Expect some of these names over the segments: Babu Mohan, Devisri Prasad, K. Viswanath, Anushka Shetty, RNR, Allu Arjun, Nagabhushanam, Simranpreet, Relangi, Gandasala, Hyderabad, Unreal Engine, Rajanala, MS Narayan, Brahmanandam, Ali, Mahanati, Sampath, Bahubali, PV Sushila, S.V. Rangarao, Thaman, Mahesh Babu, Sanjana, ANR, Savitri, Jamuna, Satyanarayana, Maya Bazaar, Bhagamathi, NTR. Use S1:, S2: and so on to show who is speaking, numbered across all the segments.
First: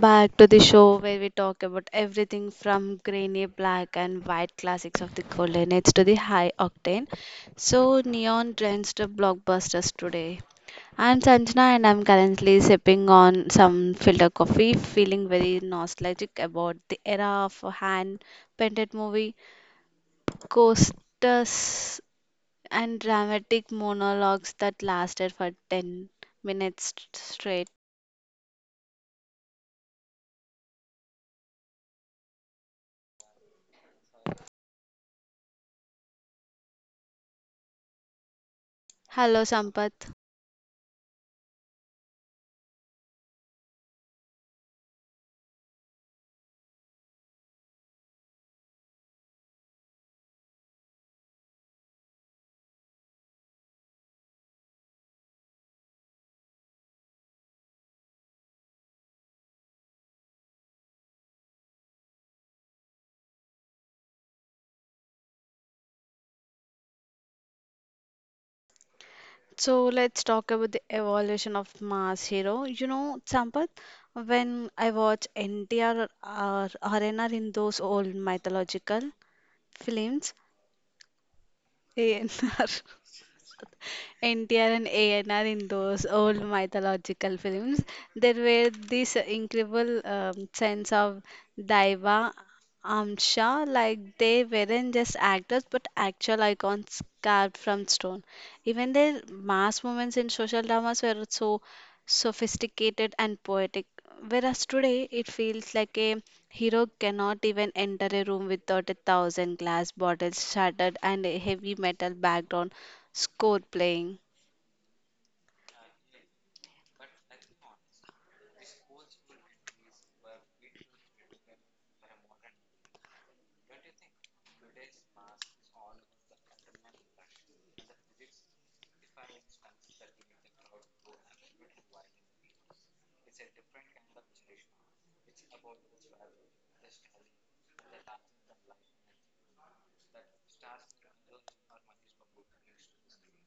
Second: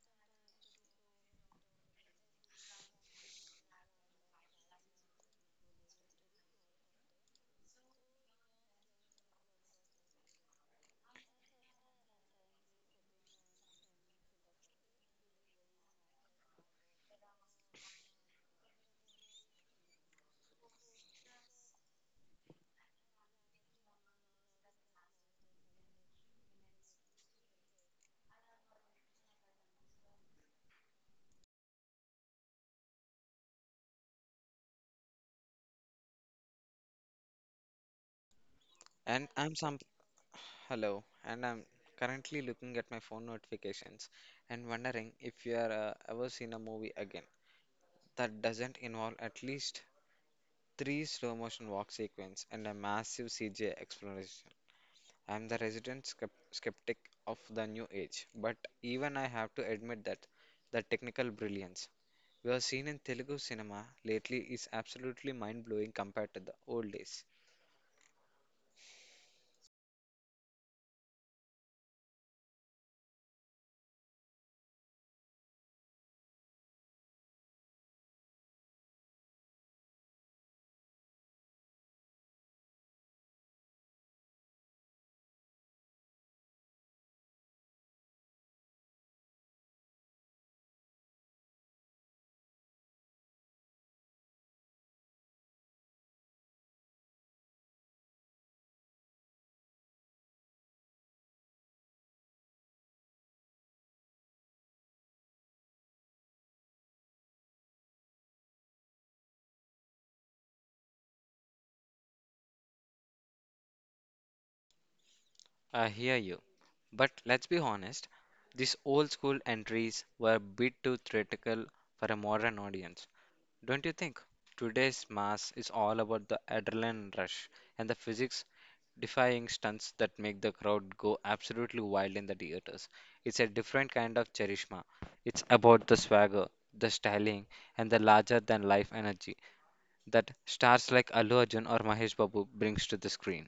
S1: back to the show where we talk about everything from grainy black and white classics of the golden age to the high octane, so neon drenched blockbusters today. I'm Sanjana and I'm currently sipping on some filter coffee, feeling very nostalgic about the era of hand painted movie, coasters, and dramatic monologues that lasted for 10 minutes straight.
S2: And
S1: Hello,
S2: I'm some
S1: Sampath.
S2: Hello, and I'm currently looking at my phone notifications and wondering if you are ever seen a movie again that doesn't involve at least three slow motion walk sequence and a massive CGI exploration. I'm the resident skeptic of the new age, but even I have to admit that the technical brilliance we have seen in Telugu cinema lately is absolutely mind blowing compared to the old days.
S1: So let's talk about the evolution of mass hero. You know, Sampath, when I watch NTR or RNR in those old mythological films, ANR, NTR and ANR in those old mythological films, there were this incredible sense of daiva amsha, like they weren't just actors but actual icons carved from stone. Even their mass moments in social dramas were so sophisticated and poetic. Whereas today it feels like a hero cannot even enter a room without a thousand glass bottles shattered and a heavy metal background score playing.
S2: I hear you. But let's be honest, these old school entries were a bit too theatrical for a modern audience. Don't you think? Today's mass is all about the adrenaline rush and the physics defying stunts that make the crowd go absolutely wild in the theaters. It's a different kind of charisma. It's about the swagger, the styling, and the larger than life energy that stars like Allu Arjun or Mahesh Babu brings to the screen.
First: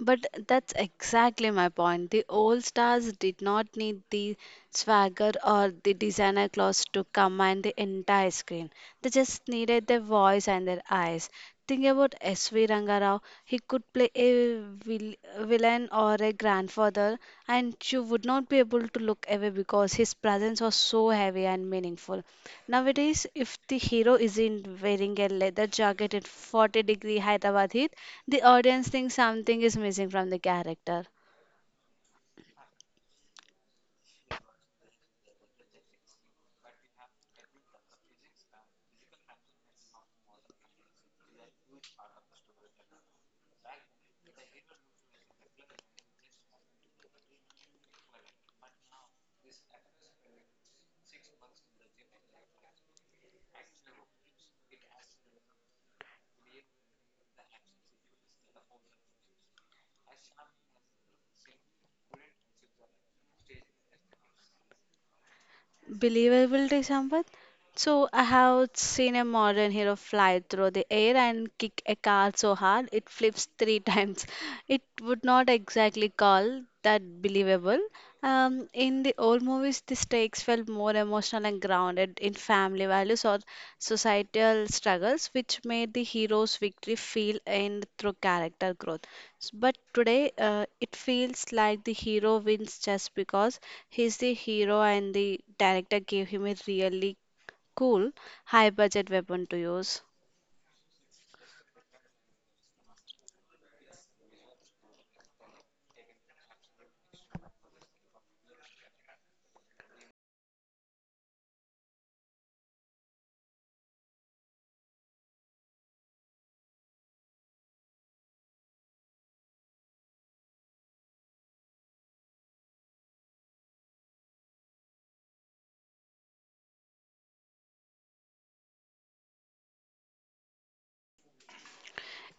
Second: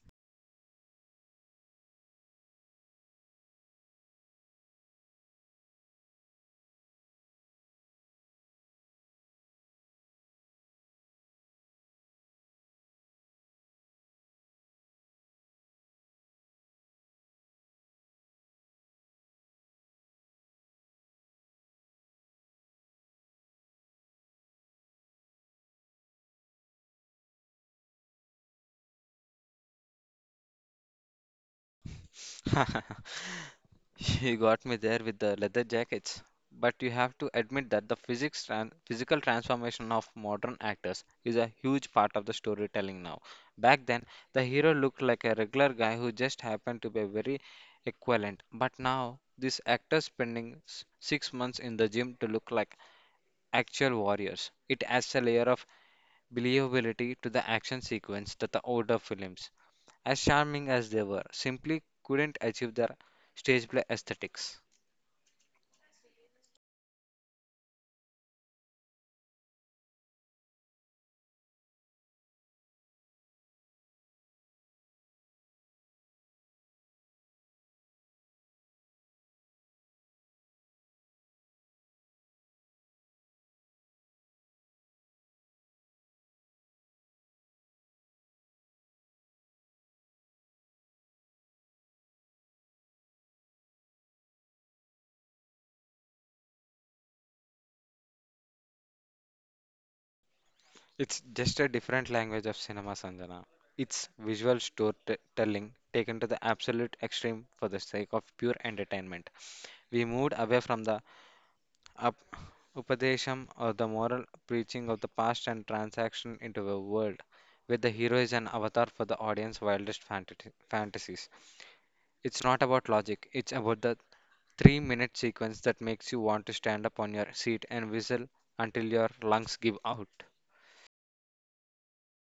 S1: But that's exactly my point. The old stars did not need the swagger or the designer clothes to command the entire screen. They just needed their voice and their eyes. Think about S.V. Rangarao. He could play a villain or a grandfather, and you would not be able to look away because his presence was so heavy and meaningful. Nowadays, if the hero isn't wearing a leather jacket at 40-degree Hyderabad heat, the audience thinks something is missing from the character.
S2: You got me there with the leather jackets. But you have to admit that the physical transformation of modern actors is a huge part of the storytelling now. Back then, the hero looked like a regular guy who just happened to be very equivalent. But now, these actors spending six months in the gym to look like actual warriors. It adds a layer of believability to the action sequence that the older films, as charming as they were, simply couldn't achieve their stage play aesthetics.
S1: Believable, Sampath? So I have seen a modern hero fly through the air and kick a car so hard it flips three times. It would not exactly call that believable. In the old movies, the stakes felt more emotional and grounded in family values or societal struggles, which made the hero's victory feel earned through character growth. But today, it feels like the hero wins just because he's the hero and the director gave him a really cool, high budget weapon to use.
S2: It's just a different language of cinema, Sanjana. It's visual storytelling taken to the absolute extreme for the sake of pure entertainment. We moved away from the up Upadesham or the moral preaching of the past and transaction into a world where the hero is an avatar for the audience's wildest fantasies. It's not about logic, it's about the three-minute sequence that makes you want to stand up on your seat and whistle until your lungs give out.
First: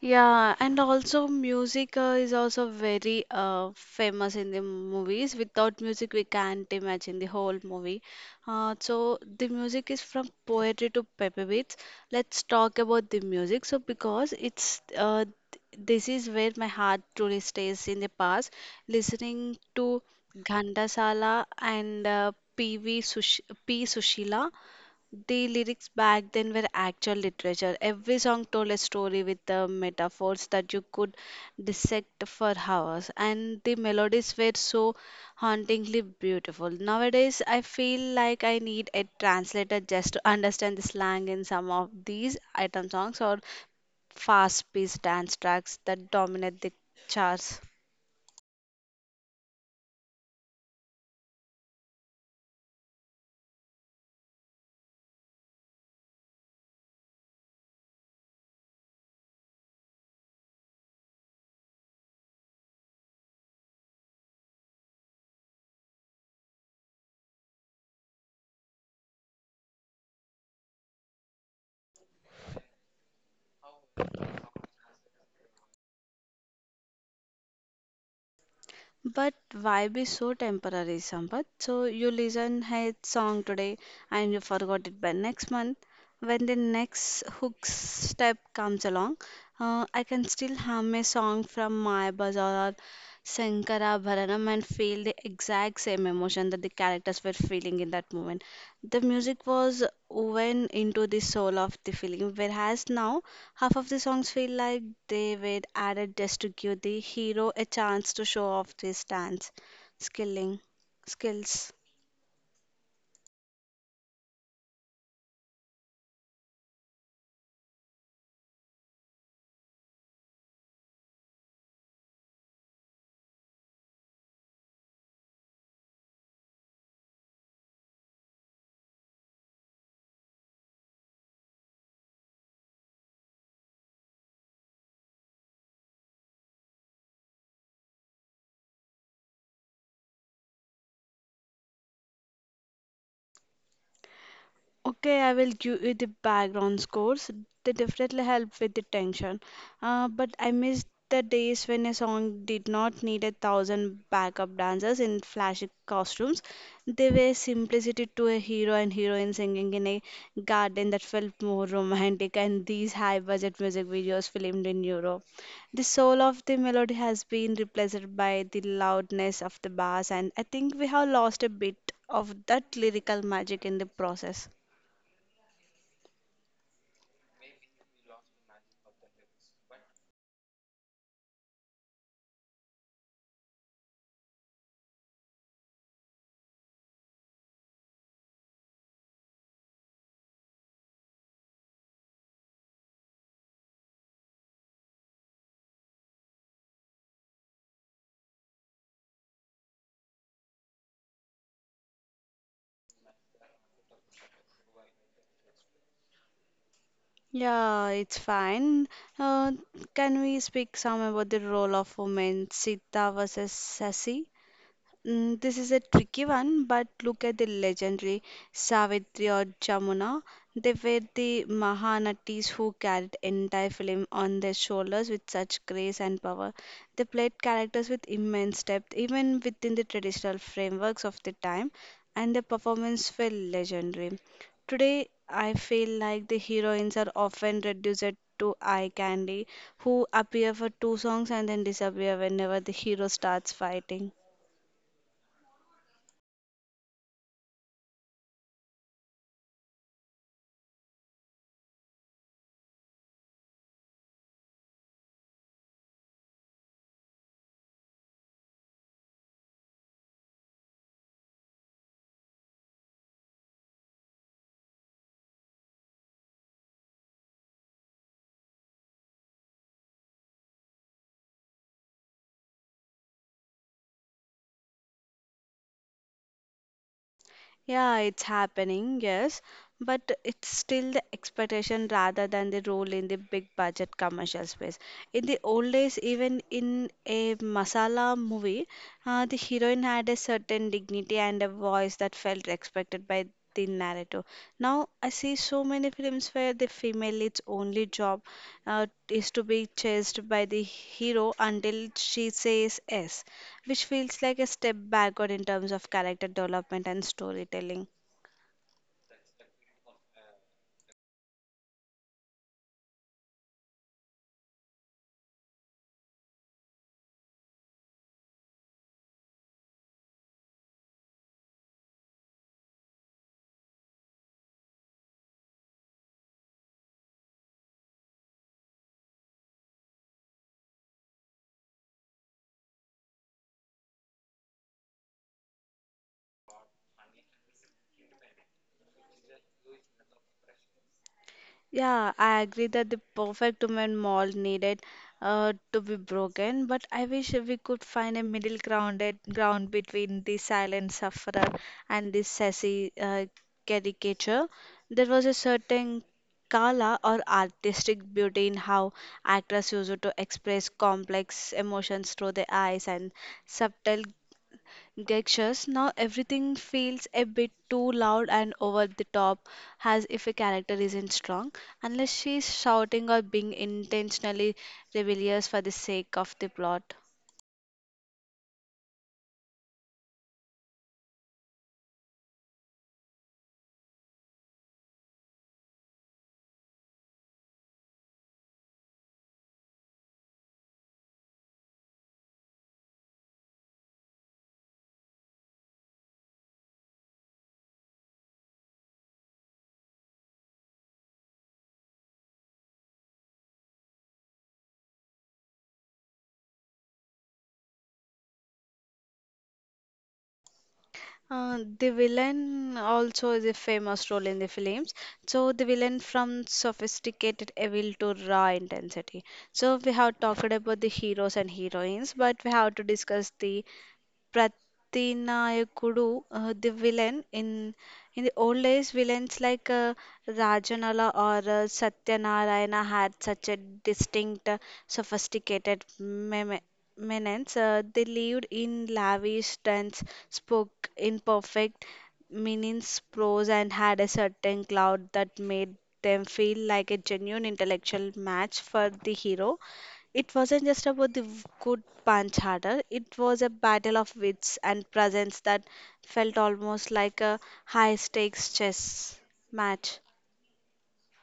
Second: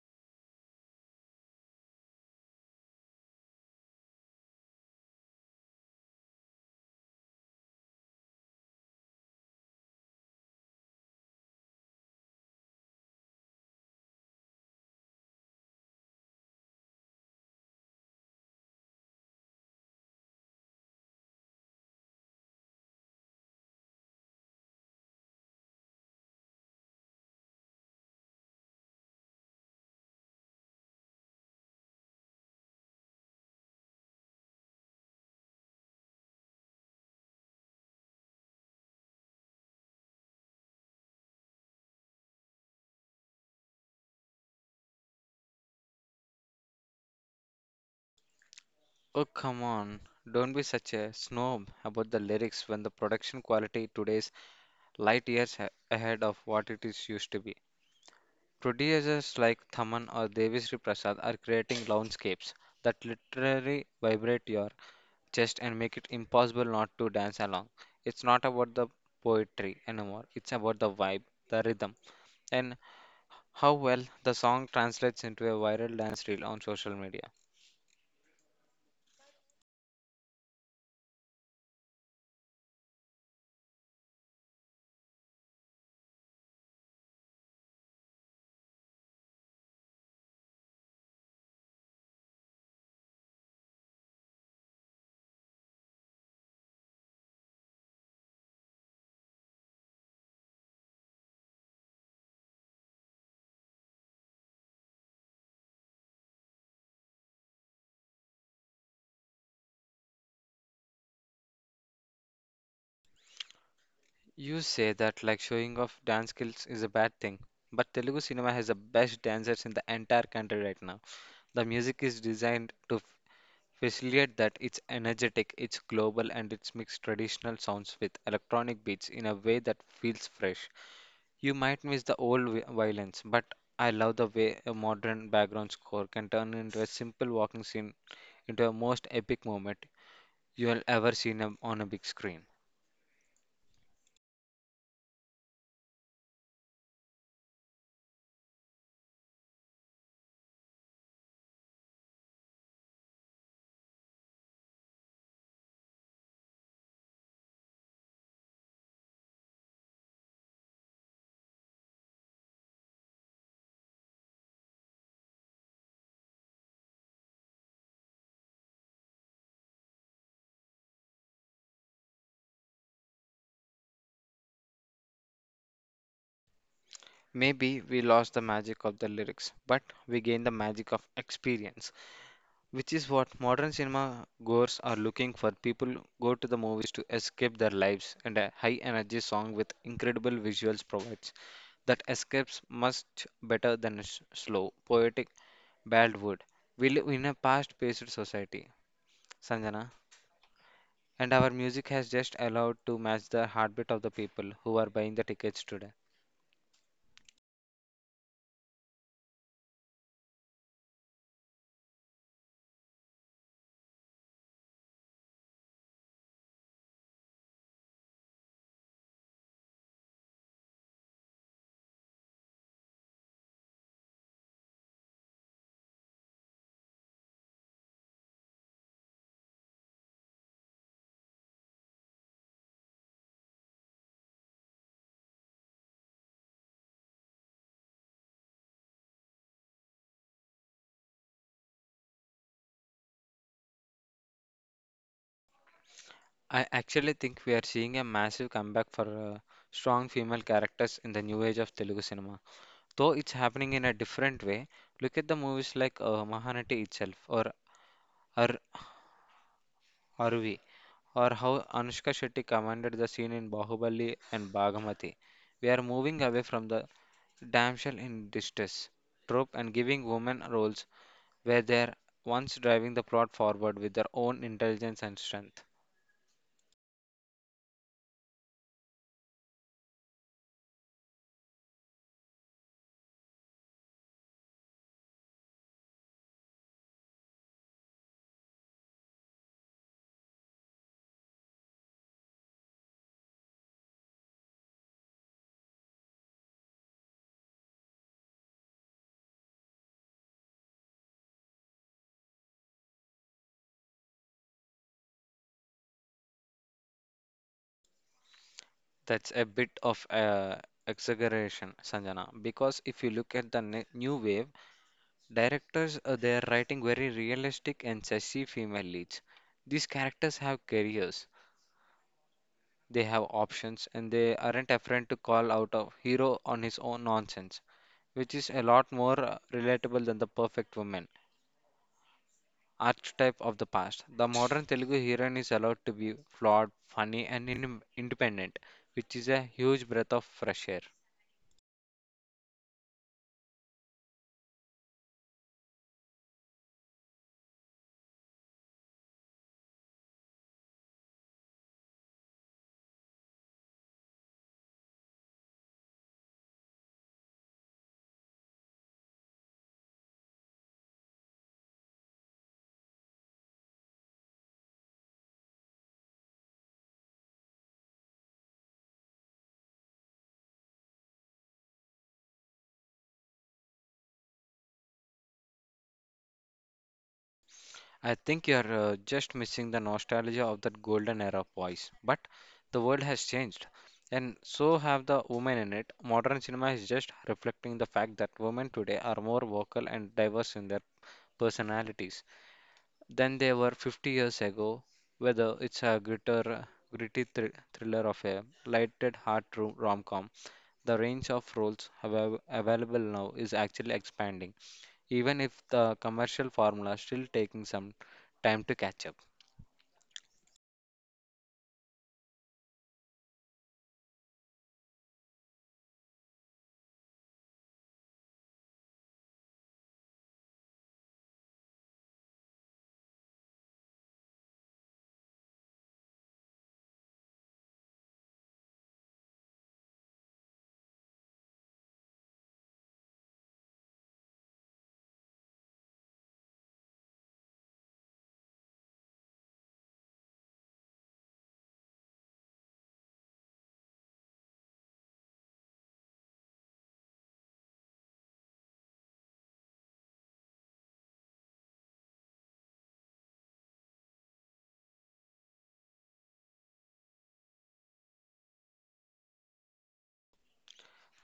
S1: Yeah, and also music is also very famous in the movies. Without music, we can't imagine the whole movie. So the music is from poetry to pepper beats. Let's talk about the music. So because this is where my heart truly stays in the past, listening to Gandasala and PV Sush P. Sushila. The lyrics back then were actual literature. Every song told a story with the metaphors that you could dissect for hours, and the melodies were so hauntingly beautiful. Nowadays, I feel like I need a translator just to understand the slang in some of these item songs or fast paced dance tracks that dominate the charts.
S2: Oh, come on. Don't be such a snob about the lyrics when the production quality today's light years ahead of what it is used to be. Producers like Thaman or Devisri Prasad are creating landscapes that literally vibrate your chest and make it impossible not to dance along. It's not about the poetry anymore, it's about the vibe, the rhythm, and how well the song translates into a viral dance reel on social media.
S1: But why be so temporary, Sampath? So you listen a song today and you forgot it by next month. When the next hook step comes along, I can still hum a song from my bazaar or Sankara Bharanam and feel the exact same emotion that the characters were feeling in that moment. The music was woven into the soul of the feeling, whereas now half of the songs feel like they were added just to give the hero a chance to show off his dance skilling skills.
S2: You say that like showing off dance skills is a bad thing, but Telugu cinema has the best dancers in the entire country right now. The music is designed to facilitate that it's energetic, it's global, and it's mixed traditional sounds with electronic beats in a way that feels fresh. You might miss the old violence, but I love the way a modern background score can turn into a simple walking scene into a most epic moment you'll ever seen on a big screen.
S1: Okay, I will give you the background scores. They definitely help with the tension. But I miss the days when a song did not need a thousand backup dancers in flashy costumes. They were simplicity to a hero and heroine singing in a garden that felt more romantic, and these high budget music videos filmed in Europe. The soul of the melody has been replaced by the loudness of the bass, and I think we have lost a bit of that lyrical magic in the process.
S2: Maybe we lost the magic of the lyrics, but we gained the magic of experience, which is what modern cinema goers are looking for. People go to the movies to escape their lives, and a high energy song with incredible visuals provides that escapes much better than a slow, poetic ballad would. We live in a fast paced society, Sanjana, and our music has just allowed to match the heartbeat of the people who are buying the tickets today.
S1: Yeah, it's fine. Uh, can we speak some about the role of women, Sita versus Sasi? Mm, this is a tricky one, but look at the legendary Savitri or Jamuna. They were the Mahanatis who carried entire film on their shoulders with such grace and power. They played characters with immense depth, even within the traditional frameworks of the time, and their performance were legendary. Today, I feel like the heroines are often reduced to eye candy, who appear for two songs and then disappear whenever the hero starts fighting.
S2: I actually think we are seeing a massive comeback for strong female characters in the new age of Telugu cinema. Though it's happening in a different way, look at the movies like Mahanati itself or Ar Arvi or how Anushka Shetty commanded the scene in Bahubali and Bhagamathi. We are moving away from the damsel in distress trope and giving women roles where they're once driving the plot forward with their own intelligence and strength.
S1: Yeah, it's happening, yes, but it's still the expectation rather than the role in the big budget commercial space. In the old days, even in a masala movie, the heroine had a certain dignity and a voice that felt respected by the narrator. Now, I see so many films where the female lead's only job is to be chased by the hero until she says yes, which feels like a step backward in terms of character development and storytelling.
S2: That's a bit of a exaggeration, Sanjana, because if you look at the new wave, directors they are writing very realistic and sassy female leads. These characters have careers, they have options, and they aren't afraid to call out a hero on his own nonsense, which is a lot more relatable than the perfect woman archetype of the past. The modern Telugu heroine is allowed to be flawed, funny, and independent, which is a huge breath of fresh air.
S1: Yeah, I agree that the perfect woman mold needed to be broken, but I wish we could find a middle ground between the silent sufferer and the sassy caricature. There was a certain Kala or artistic beauty in how actors used to express complex emotions through their eyes and subtle Dexter's now everything feels a bit too loud and over the top, as if a character isn't strong, unless she's shouting or being intentionally rebellious for the sake of the plot.
S2: I think you're just missing the nostalgia of that golden era of voice. But the world has changed, and so have the women in it. Modern cinema is just reflecting the fact that women today are more vocal and diverse in their personalities than they were 50 years ago. Whether it's a gritty thriller of a lighted heart rom-com, the range of roles available now is actually expanding, even if the commercial formula is still taking some time to catch up.
S1: The villain also is a famous role in the films. So the villain from sophisticated evil to raw intensity. So we have talked about the heroes and heroines, but we have to discuss the Pratinayakudu, the villain in the old days, villains like Rajanala or Satyanarayana had such a distinct, sophisticated menace. They lived in lavish tents, spoke in perfect meanings, prose, and had a certain cloud that made them feel like a genuine intellectual match for the hero. It wasn't just about the good punch harder, it was a battle of wits and presence that felt almost like a high stakes chess match.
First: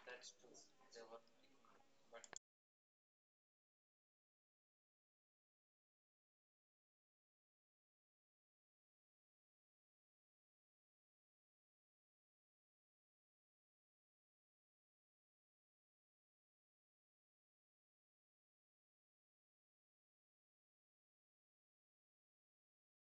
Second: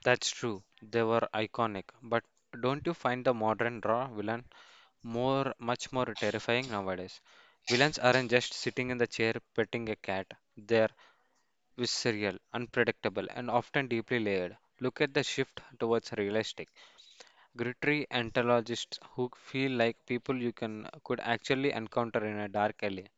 S2: That's true. They were iconic, but don't you find the modern raw villain more much more terrifying nowadays? Villains aren't just sitting in the chair petting a cat. They're visceral, unpredictable, and often deeply layered. Look at the shift towards realistic, gritty anthologists who feel like people you can could actually encounter in a dark alley.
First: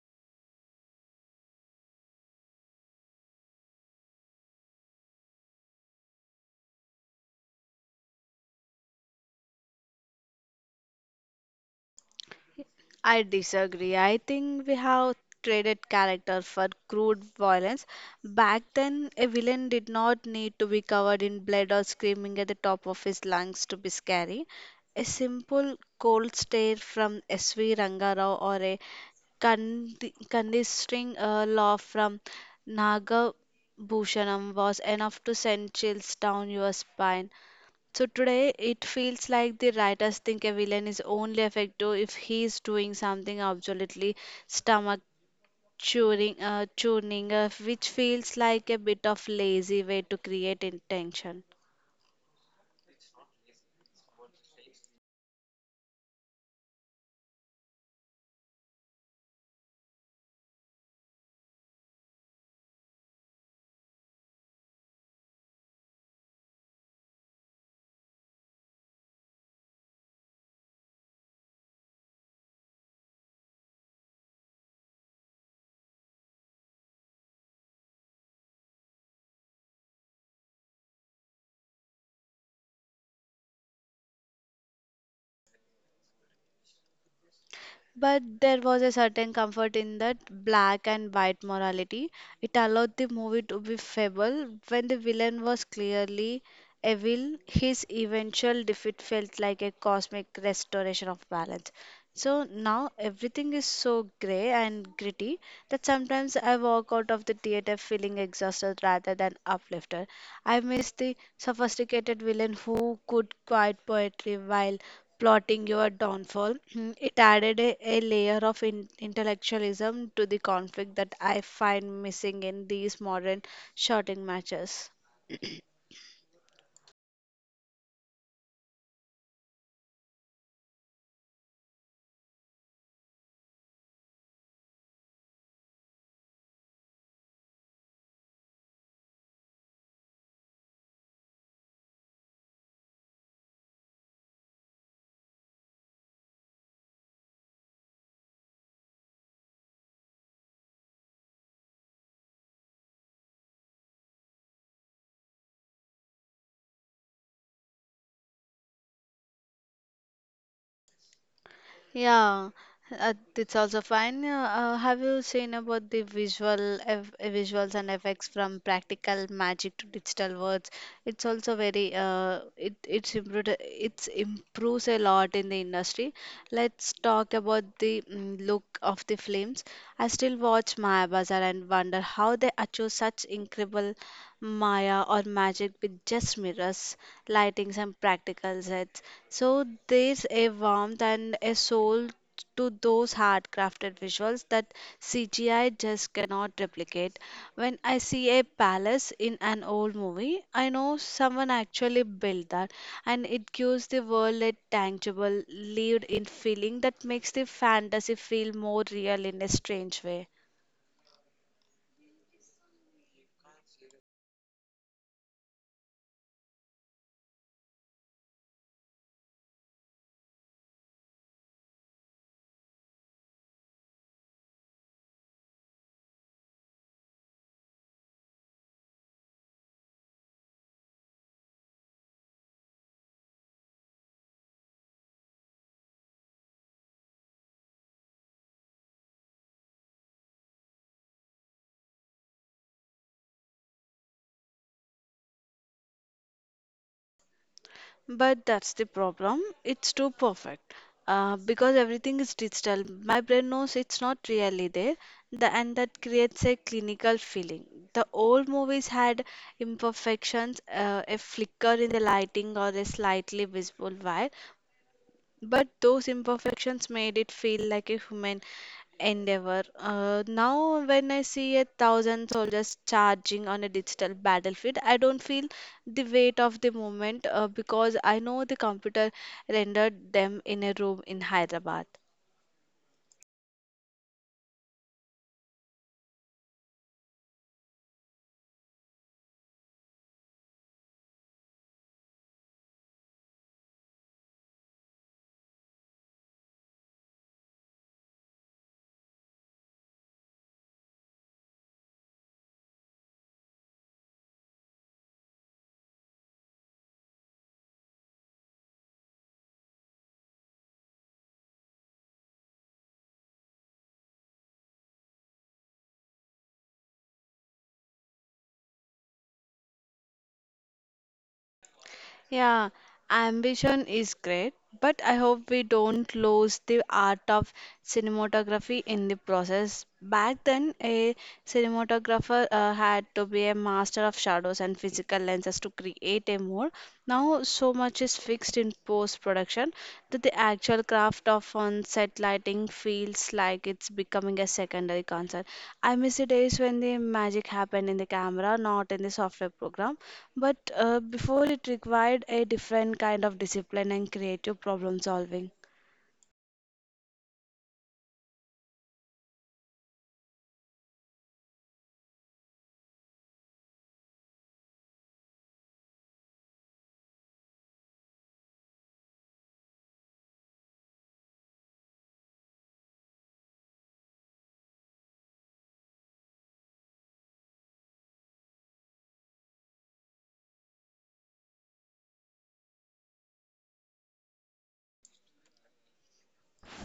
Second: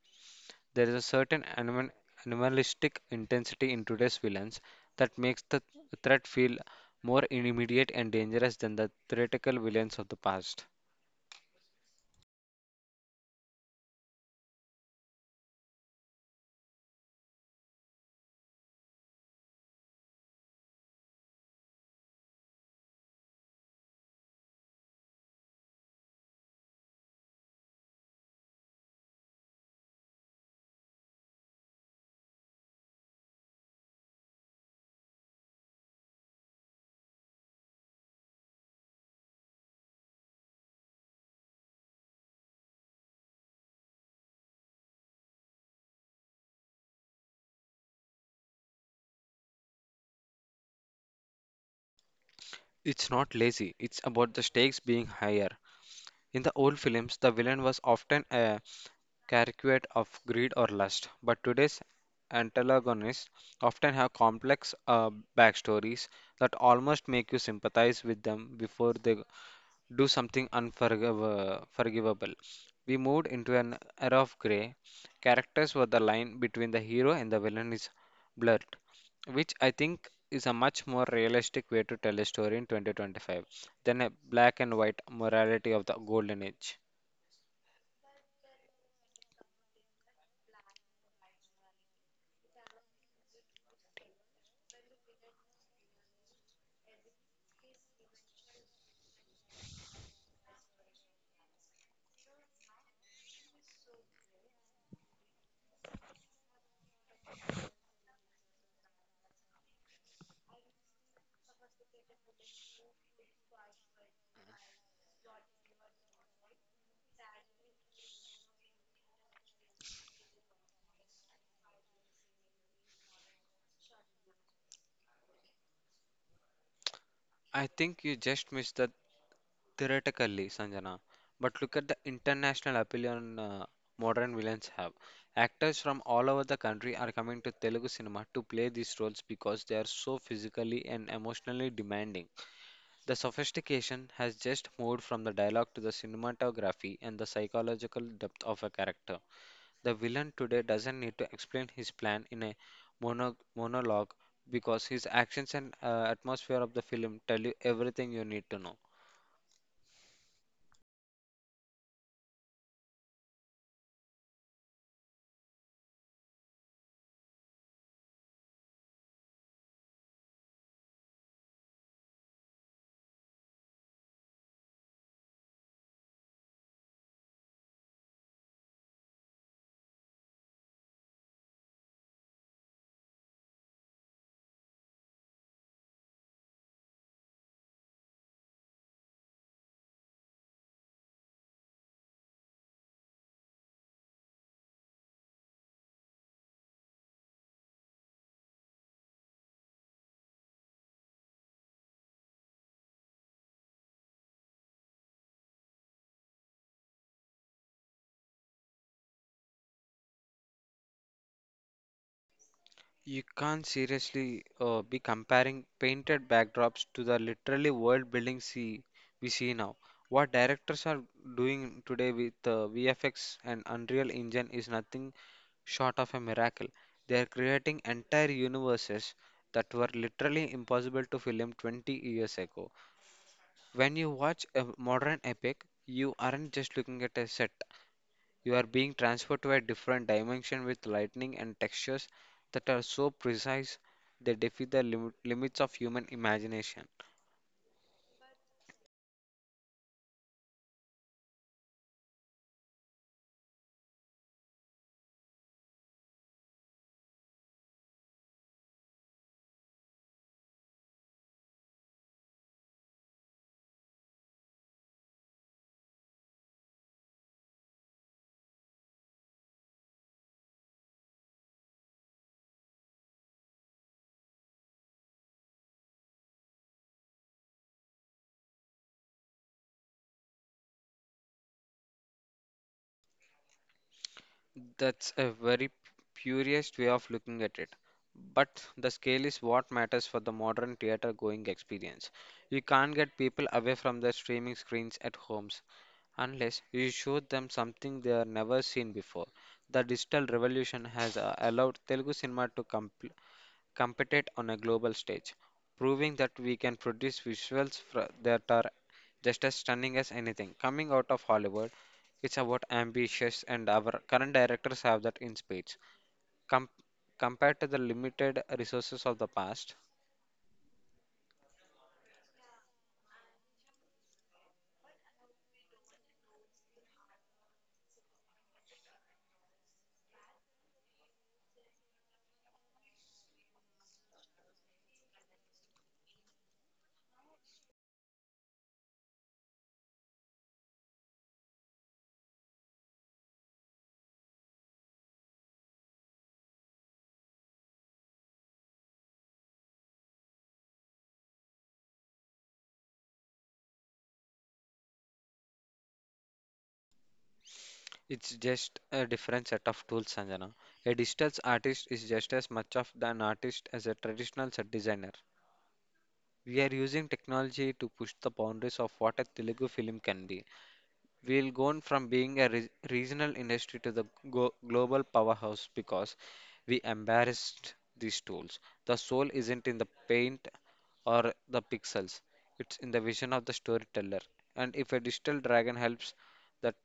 S2: There is a certain animalistic intensity in today's villains that makes the threat feel more immediate and dangerous than the theoretical villains of the past.
S1: I disagree. I think we have traded character for crude violence. Back then, a villain did not need to be covered in blood or screaming at the top of his lungs to be scary. A simple cold stare from SV Rangarao or a condescending laugh from Nagabhushanam was enough to send chills down your spine. So today it feels like the writers think a villain is only effective if he is doing something absolutely stomach churning, which feels like a bit of lazy way to create intention.
S2: It's not lazy, it's about the stakes being higher. In the old films, the villain was often a caricature of greed or lust, but today's antagonists often have complex backstories that almost make you sympathize with them before they do something unforgivable. We moved into an era of grey characters where the line between the hero and the villain is blurred, which I think is a much more realistic way to tell a story in 2025 than a black and white morality of the golden age.
S1: But there was a certain comfort in that black and white morality. It allowed the movie to be fable when the villain was clearly evil. His eventual defeat felt like a cosmic restoration of balance. So now everything is so grey and gritty that sometimes I walk out of the theater feeling exhausted rather than uplifted. I miss the sophisticated villain who could quite poetry while plotting your downfall. It added a layer of intellectualism to the conflict that I find missing in these modern shouting matches.
S2: I think you just missed the theoretically, Sanjana. But look at the international appeal on modern villains have. Actors from all over the country are coming to Telugu cinema to play these roles because they are so physically and emotionally demanding. The sophistication has just moved from the dialogue to the cinematography and the psychological depth of a character. The villain today doesn't need to explain his plan in a monologue because his actions and atmosphere of the film tell you everything you need to know.
S1: Yeah, it's also fine. Have you seen about the visuals and effects from practical magic to digital words? It's also very it it's improved it's improves a lot in the industry. Let's talk about the mm, look of the films. I still watch Maya Bazaar and wonder how they achieve such incredible Maya or magic with just mirrors, lightings, and practical sets. So there's a warmth and a soul to those hard-crafted visuals that CGI just cannot replicate. When I see a palace in an old movie, I know someone actually built that, and it gives the world a tangible, lived-in feeling that makes the fantasy feel more real in a strange way.
S2: You can't seriously be comparing painted backdrops to the literally world building we see now. What directors are doing today with VFX and Unreal Engine is nothing short of a miracle. They are creating entire universes that were literally impossible to film 20 years ago. When you watch a modern epic, you aren't just looking at a set. You are being transferred to a different dimension with lighting and textures that are so precise they defy the limits of human imagination.
S1: But that's the problem. It's too perfect. Because everything is digital, my brain knows it's not really there, and that creates a clinical feeling. The old movies had imperfections, a flicker in the lighting, or a slightly visible wire. But those imperfections made it feel like a human endeavor. Now, when I see a thousand soldiers charging on a digital battlefield, I don't feel the weight of the moment because I know the computer rendered them in a room in Hyderabad.
S2: That's a very purest way of looking at it. But the scale is what matters for the modern theater going experience. You can't get people away from their streaming screens at homes, unless you show them something they have never seen before. The digital revolution has allowed Telugu cinema to compete on a global stage, proving that we can produce visuals that are just as stunning as anything coming out of Hollywood. It's about ambitious, and our current directors have that in spades. Com- Compared to the limited resources of the past,
S1: Yeah, ambition is great, but I hope we don't lose the art of cinematography in the process. Back then, a cinematographer had to be a master of shadows and physical lenses to create a mood. Now, so much is fixed in post-production that the actual craft of on-set lighting feels like it's becoming a secondary concern. I miss the days when the magic happened in the camera, not in the software program. But before it required a different kind of discipline and creative problem solving.
S2: it's just a different set of tools, Sanjana. A digital artist is just as much of an artist as a traditional set designer. We are using technology to push the boundaries of what a Telugu film can be. We'll gone from being a regional industry to the global powerhouse because we embarrassed these tools. The soul isn't in the paint or the pixels. It's in the vision of the storyteller. And if a digital dragon helps the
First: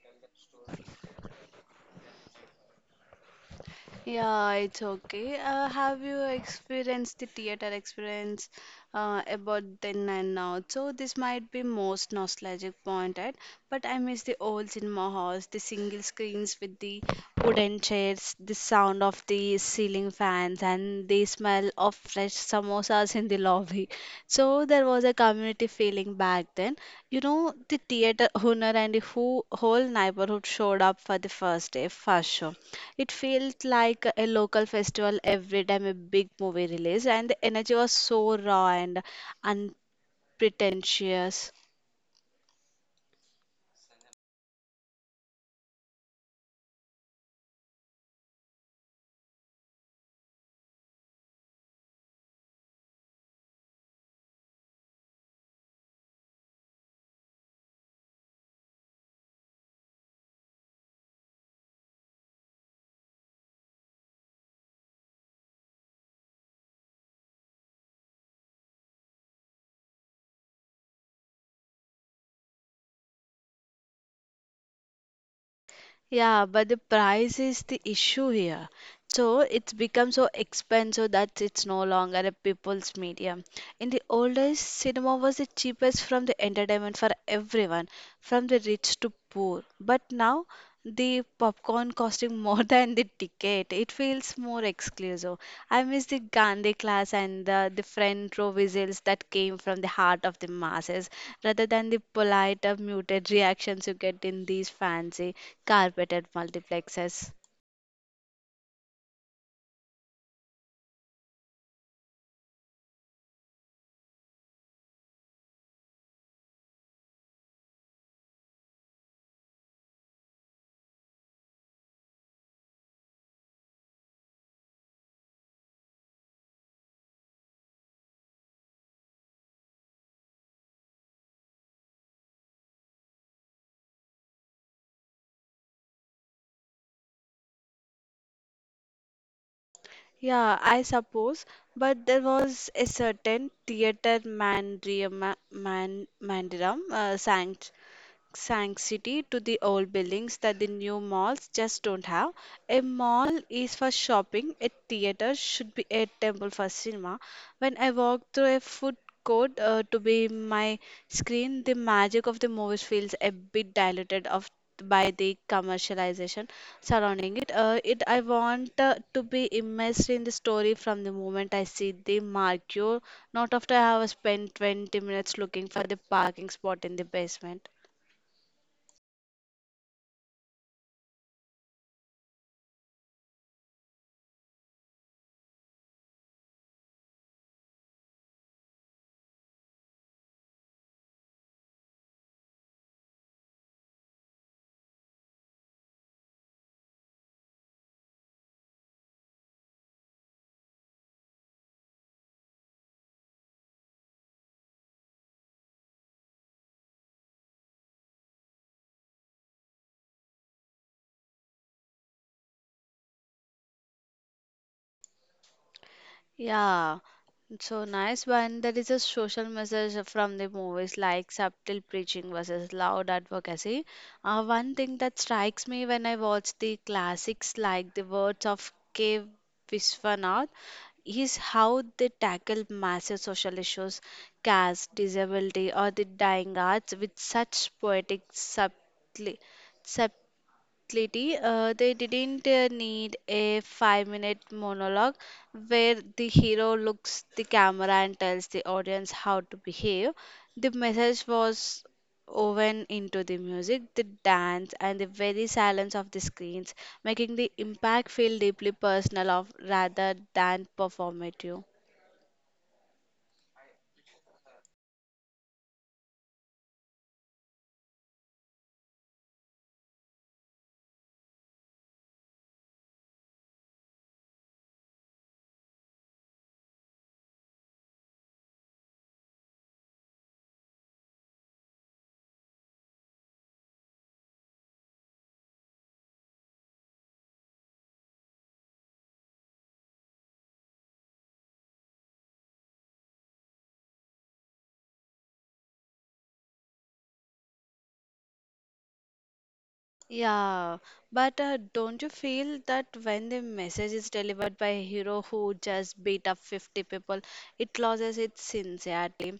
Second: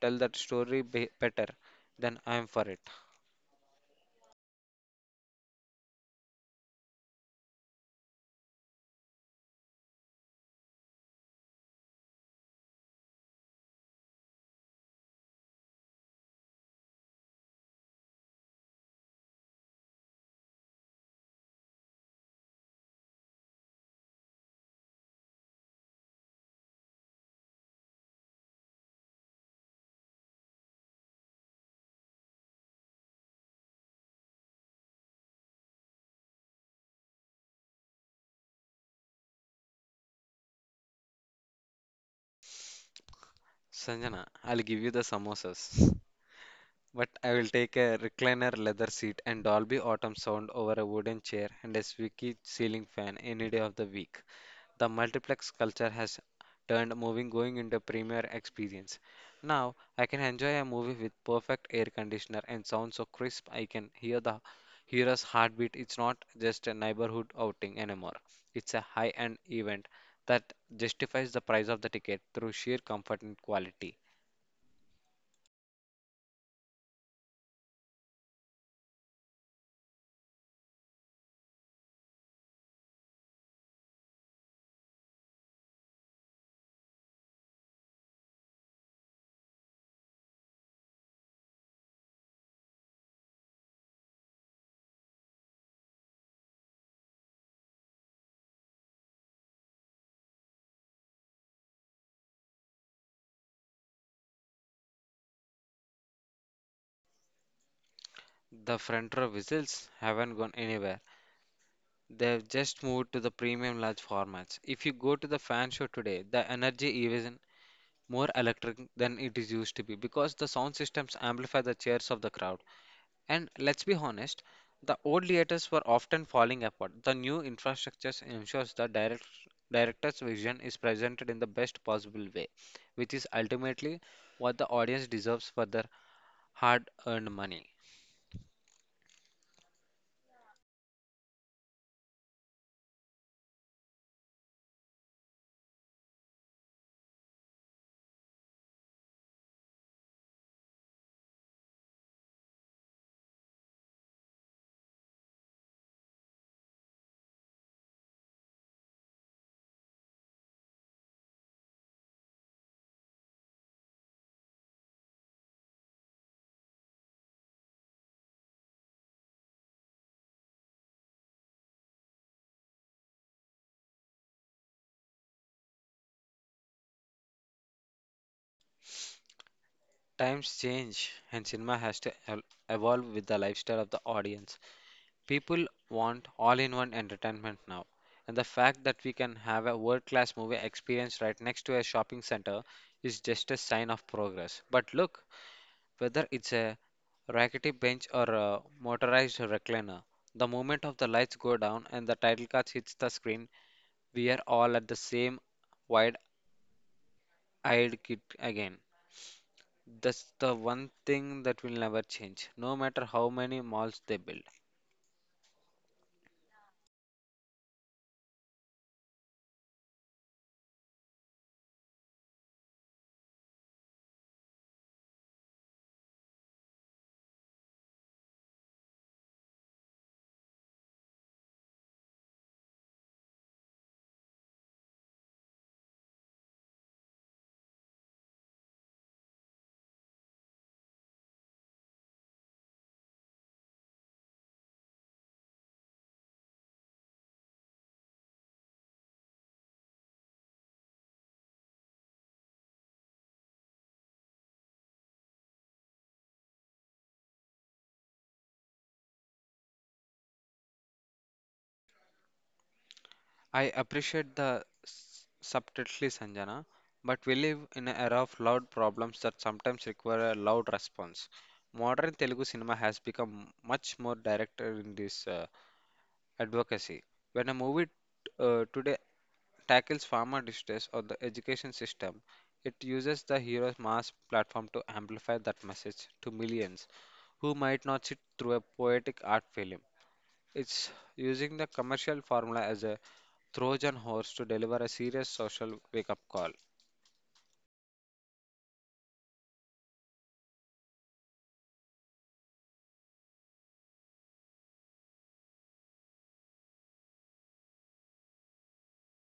S2: tell that story be better, then I'm for it.
S1: Yeah, it's okay. Have you experienced the theater experience about then and now? So this might be most nostalgic point, right? But I miss the old cinema halls, the single screens with the wooden chairs, the sound of the ceiling fans, and the smell of fresh samosas in the lobby. So there was a community feeling back then. You know, the theater owner and the whole neighborhood showed up for the first day, first show. It felt like a local festival every time a big movie released, and the energy was so raw and unpretentious.
S2: Sanjana, I'll give you the samosas. But I will take a recliner leather seat and Dolby Autumn sound over a wooden chair and a squeaky ceiling fan any day of the week. The multiplex culture has turned moving going into a premier experience. Now I can enjoy a movie with perfect air conditioner and sound so crisp I can hear the hearer's heartbeat. It's not just a neighborhood outing anymore. It's a high-end event that justifies the price of the ticket through sheer comfort and quality.
S1: Yeah, but the price is the issue here. So it's become so expensive that it's no longer a people's medium. In the old days, cinema was the cheapest from the entertainment for everyone, from the rich to poor. But now the popcorn costing more than the ticket. It feels more exclusive. I miss the Gandhi class and the front row whistles that came from the heart of the masses, rather than the polite or muted reactions you get in these fancy carpeted multiplexes.
S2: The front row whistles haven't gone anywhere. They've just moved to the premium large formats. If you go to the fan show today, the energy is even more electric than it is used to be because the sound systems amplify the cheers of the crowd. And let's be honest, the old theaters were often falling apart. The new infrastructures ensures the director's vision is presented in the best possible way, which is ultimately what the audience deserves for their hard-earned money.
S1: Yeah, I suppose, but there was a certain theater mandiram, man, mandiram sang. Sanctity to the old buildings that the new malls just don't have. A mall is for shopping, a theater should be a temple for cinema. When I walk through a food court to be my screen, the magic of the movies feels a bit diluted of by the commercialization surrounding it. I want to be immersed in the story from the moment I see the marquee, not after I have spent 20 minutes looking for the parking spot in the basement.
S2: Times change, and cinema has to evolve with the lifestyle of the audience. People want all in one entertainment now, and the fact that we can have a world class movie experience right next to a shopping center is just a sign of progress. But look, whether it's a rickety bench or a motorized recliner, the moment of the lights go down and the title card hits the screen, we are all at the same wide eyed kid again. That's the one thing that will never change, no matter how many malls they build.
S1: Yeah, so nice one. There is a social message from the movies like subtle preaching versus loud advocacy. One thing that strikes me when I watch the classics like the words of K. Viswanath is how they tackle massive social issues, caste, disability, or the dying arts with such poetic subtly, Lady, they didn't need a 5 minute monologue where the hero looks the camera and tells the audience how to behave. The message was woven into the music, the dance, and the very silence of the screens, making the impact feel deeply personal of, rather than performative.
S2: I appreciate the subtlety, Sanjana, but we live in an era of loud problems that sometimes require a loud response. Modern Telugu cinema has become much more direct in this advocacy. When a movie today tackles farmer distress or the education system, it uses the hero's mass platform to amplify that message to millions who might not sit through a poetic art film. It's using the commercial formula as a Trojan horse to deliver a serious social wake up call.
S1: Yeah, but don't you feel that when the message is delivered by a hero who just beat up 50 people, it loses its sincerity?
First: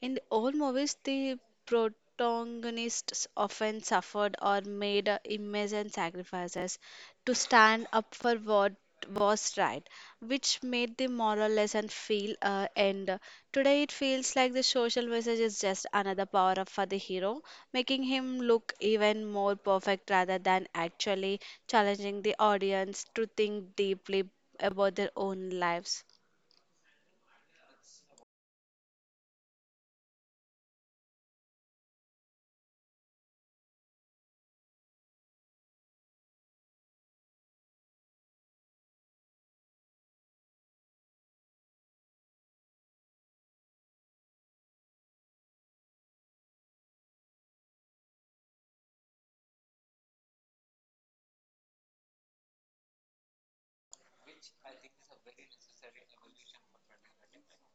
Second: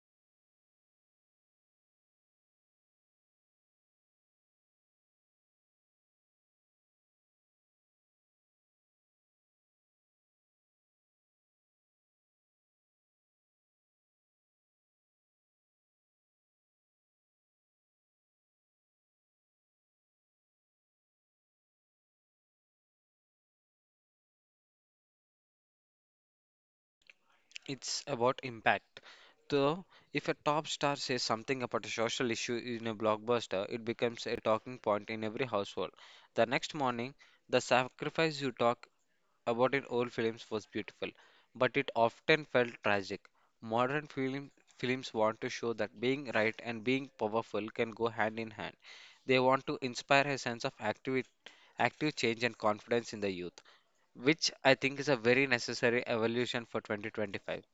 S1: In the old movies, the protagonists often suffered or made immense sacrifices to stand up for what was right, which made the moral lesson feel end. Today, it feels like the social message is just another power up for the hero, making him look even more perfect rather than actually challenging the audience to think deeply about their own lives.
S2: It's about impact. So, if a top star says something about a social issue in a blockbuster, it becomes a talking point in every household. The next morning, the sacrifice you talk about in old films was beautiful, but it often felt tragic. Modern film, Films want to show that being right and being powerful can go hand in hand. They want to inspire a sense of active change and confidence in the youth, which I think is a very necessary evolution for 2025.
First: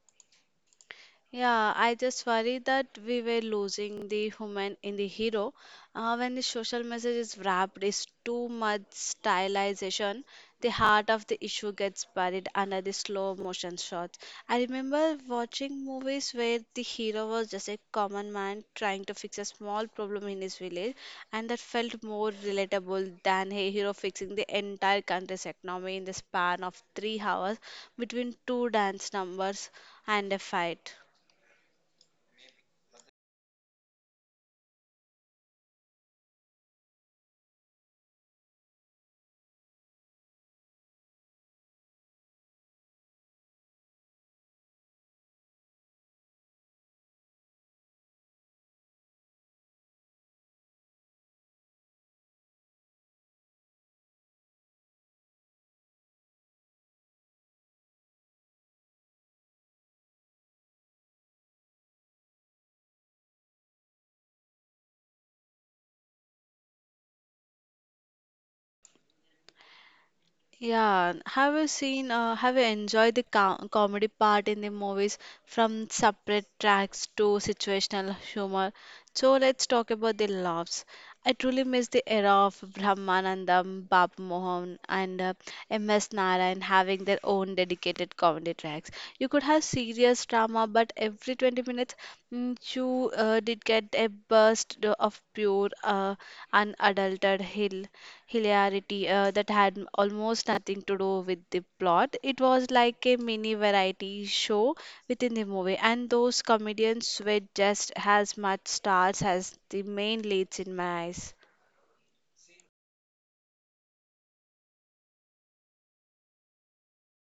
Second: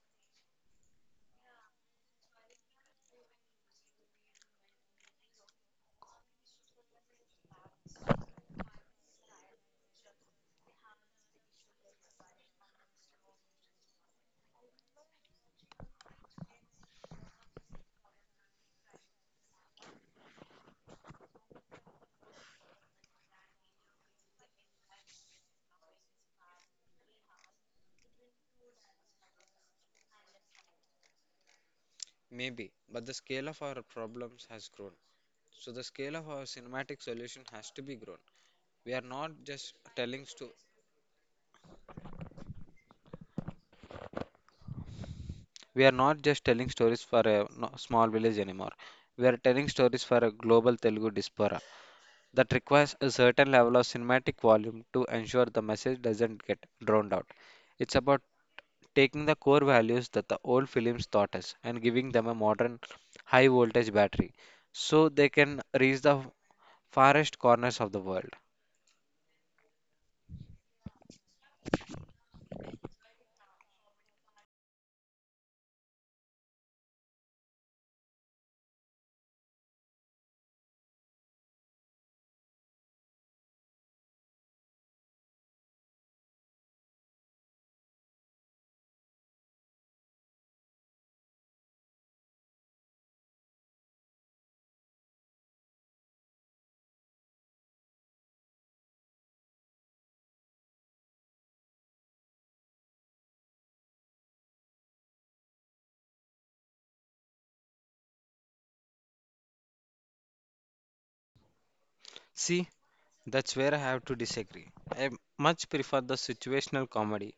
S1: Yeah, I just worry that we were losing the human in the hero. When the social message is wrapped, is too much stylization. The heart of the issue gets buried under the slow motion shots. I remember watching movies where the hero was just a common man trying to fix a small problem in his village, and that felt more relatable than a hero fixing the entire country's economy in the span of 3 hours between two dance numbers and a fight.
S2: Maybe, but the scale of our problems has grown. So the scale of our cinematic solution has to be grown. We are not just telling sto- we are not just telling stories for a small village anymore. We are telling stories for a global Telugu diaspora that requires a certain level of cinematic volume to ensure the message doesn't get drowned out. It's about taking the core values that the old films taught us and giving them a modern high voltage battery so they can reach the farthest corners of the world.
S1: Yeah, have you enjoyed the co comedy part in the movies from separate tracks to situational humor? So let's talk about the laughs. I truly miss the era of Brahmanandam, Babu Mohan, and MS Narayan having their own dedicated comedy tracks. You could have serious drama, but every 20 minutes you did get a burst of pure unadulterated hilarity that had almost nothing to do with the plot. It was like a mini variety show within the movie, and those comedians were just as much stars as the main leads in my eyes.
S2: See, that's where I have to disagree. I much prefer the situational comedy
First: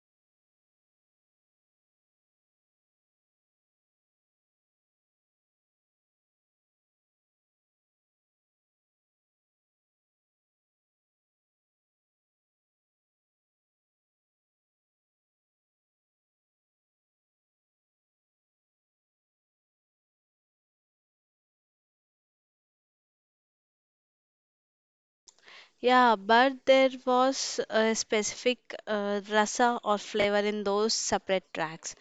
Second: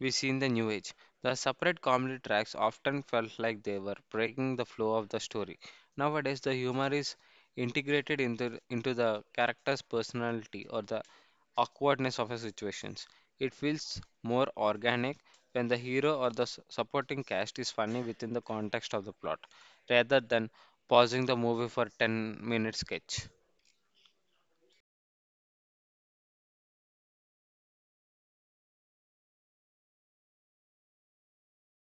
S2: we see in the New Age. The separate comedy tracks often felt like they were breaking the flow of the story. Nowadays, the humor is into the character's personality or the awkwardness of a situations. It feels more organic when the hero or the supporting cast is funny within the context of the plot, rather than pausing the movie for 10-minute sketch.
S1: Yeah, but there was a specific rasa or flavor in those separate tracks.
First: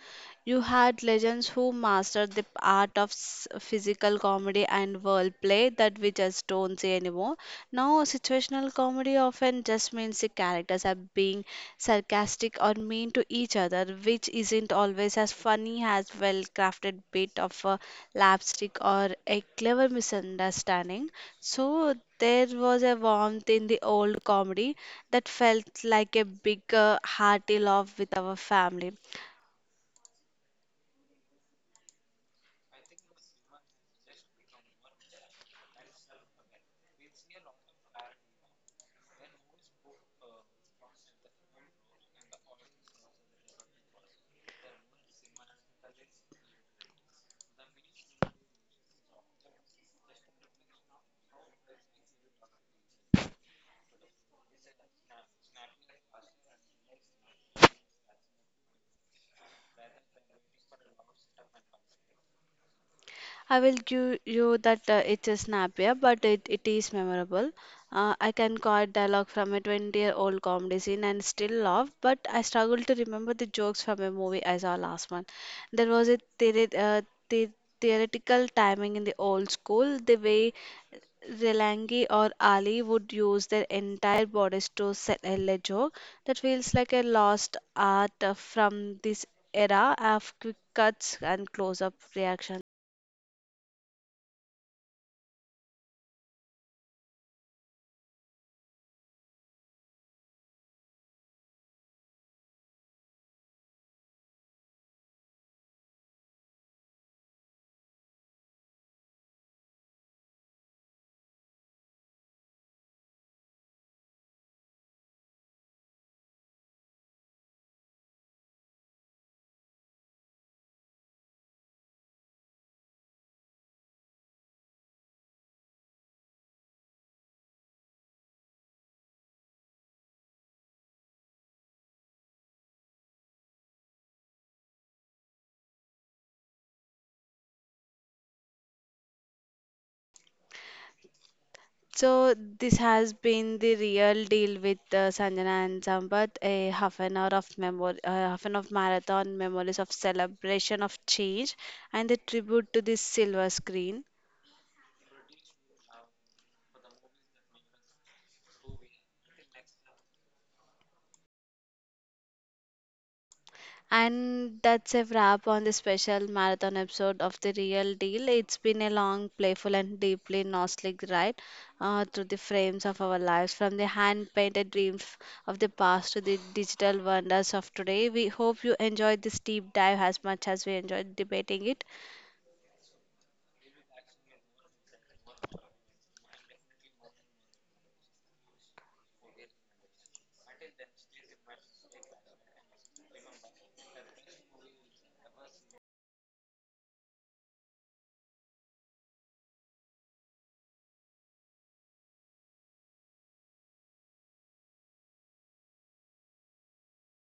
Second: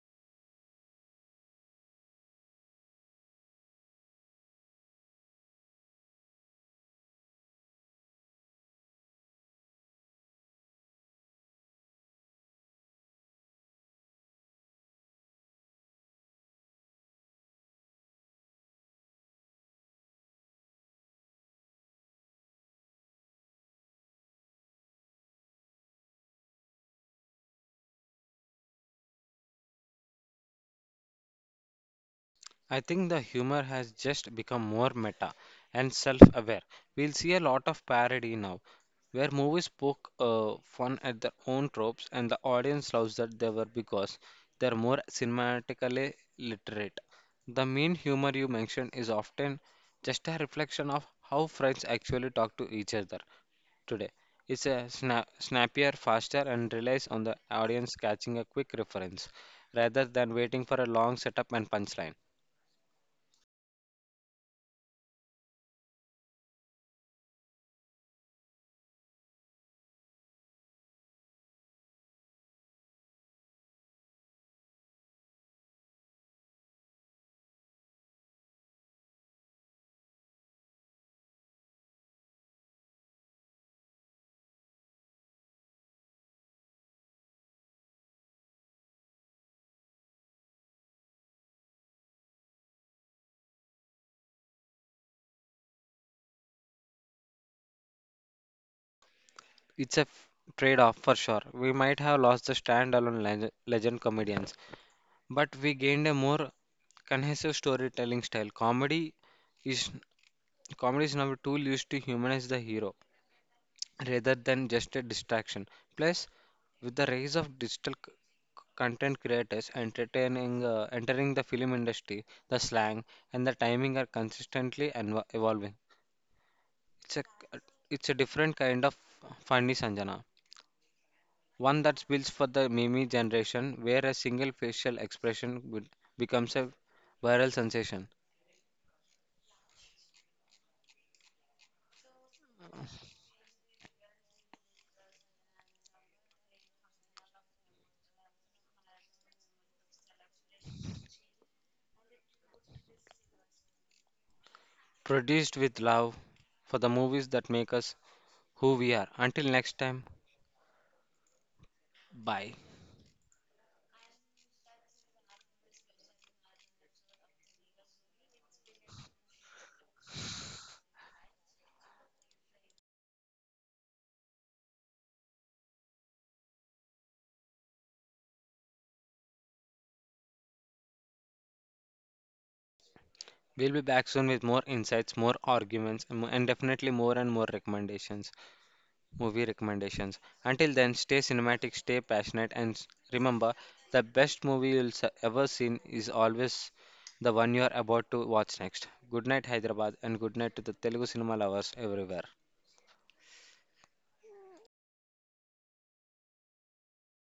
S1: You had legends who mastered the art of physical comedy and wordplay that we just don't see anymore. Now, situational comedy often just means the characters are being sarcastic or mean to each other, which isn't always as funny as well crafted bit of a lapstick or a clever misunderstanding. So there was a warmth in the old comedy that felt like a big hearty love with our family.
S2: I think the humor has just become more meta and self aware. We'll see a lot of parody now, where movies poke fun at their own tropes and the audience loves that they were because they're more cinematically literate. The mean humor you mentioned is often just a reflection of how friends actually talk to each other today. It's a snappier, faster, and relies on the audience catching a quick reference rather than waiting for a long setup and punchline.
S1: I will give you that it is snappier, but it is memorable. I can quote dialogue from a 20-year-old comedy scene and still laugh, but I struggle to remember the jokes from a movie I saw last month. There was a theory, the theoretical timing in the old school, the way Relangi or Ali would use their entire bodies to sell a joke, that feels like a lost art from this era of quick cuts and close up reactions.
S2: It's a trade-off for sure. We might have lost the standalone legend comedians, but we gained a more cohesive storytelling style. Is Comedy is now a tool used to humanize the hero rather than just a distraction. Plus, with the rise of digital content creators entertaining entering the film industry, the slang and the timing are consistently evolving. It's a it's a different kind of funny, Sanjana. One that builds for the meme generation, where a single facial expression becomes a viral sensation.
S1: So this has been The Real Deal with Sanjana and Sampath, a half an hour of memory, half an hour of marathon memories of celebration of change and the tribute to the silver screen.
S2: Produced with love for the movies that make us who we are. Until next time, bye.
S1: And that's a wrap on this special marathon episode of The Real Deal. It's been a long, playful, and deeply nostalgic ride through the frames of our lives, from the hand painted dreams of the past to the digital wonders of today. We hope you enjoyed this deep dive as much as we enjoyed debating it.
S2: We'll be back soon with more insights, more arguments, and definitely more and more recommendations. Movie recommendations. Until then, stay cinematic, stay passionate, and remember the best movie you'll ever seen is always the one you're about to watch next. Good night, Hyderabad, and good night to the Telugu cinema lovers everywhere.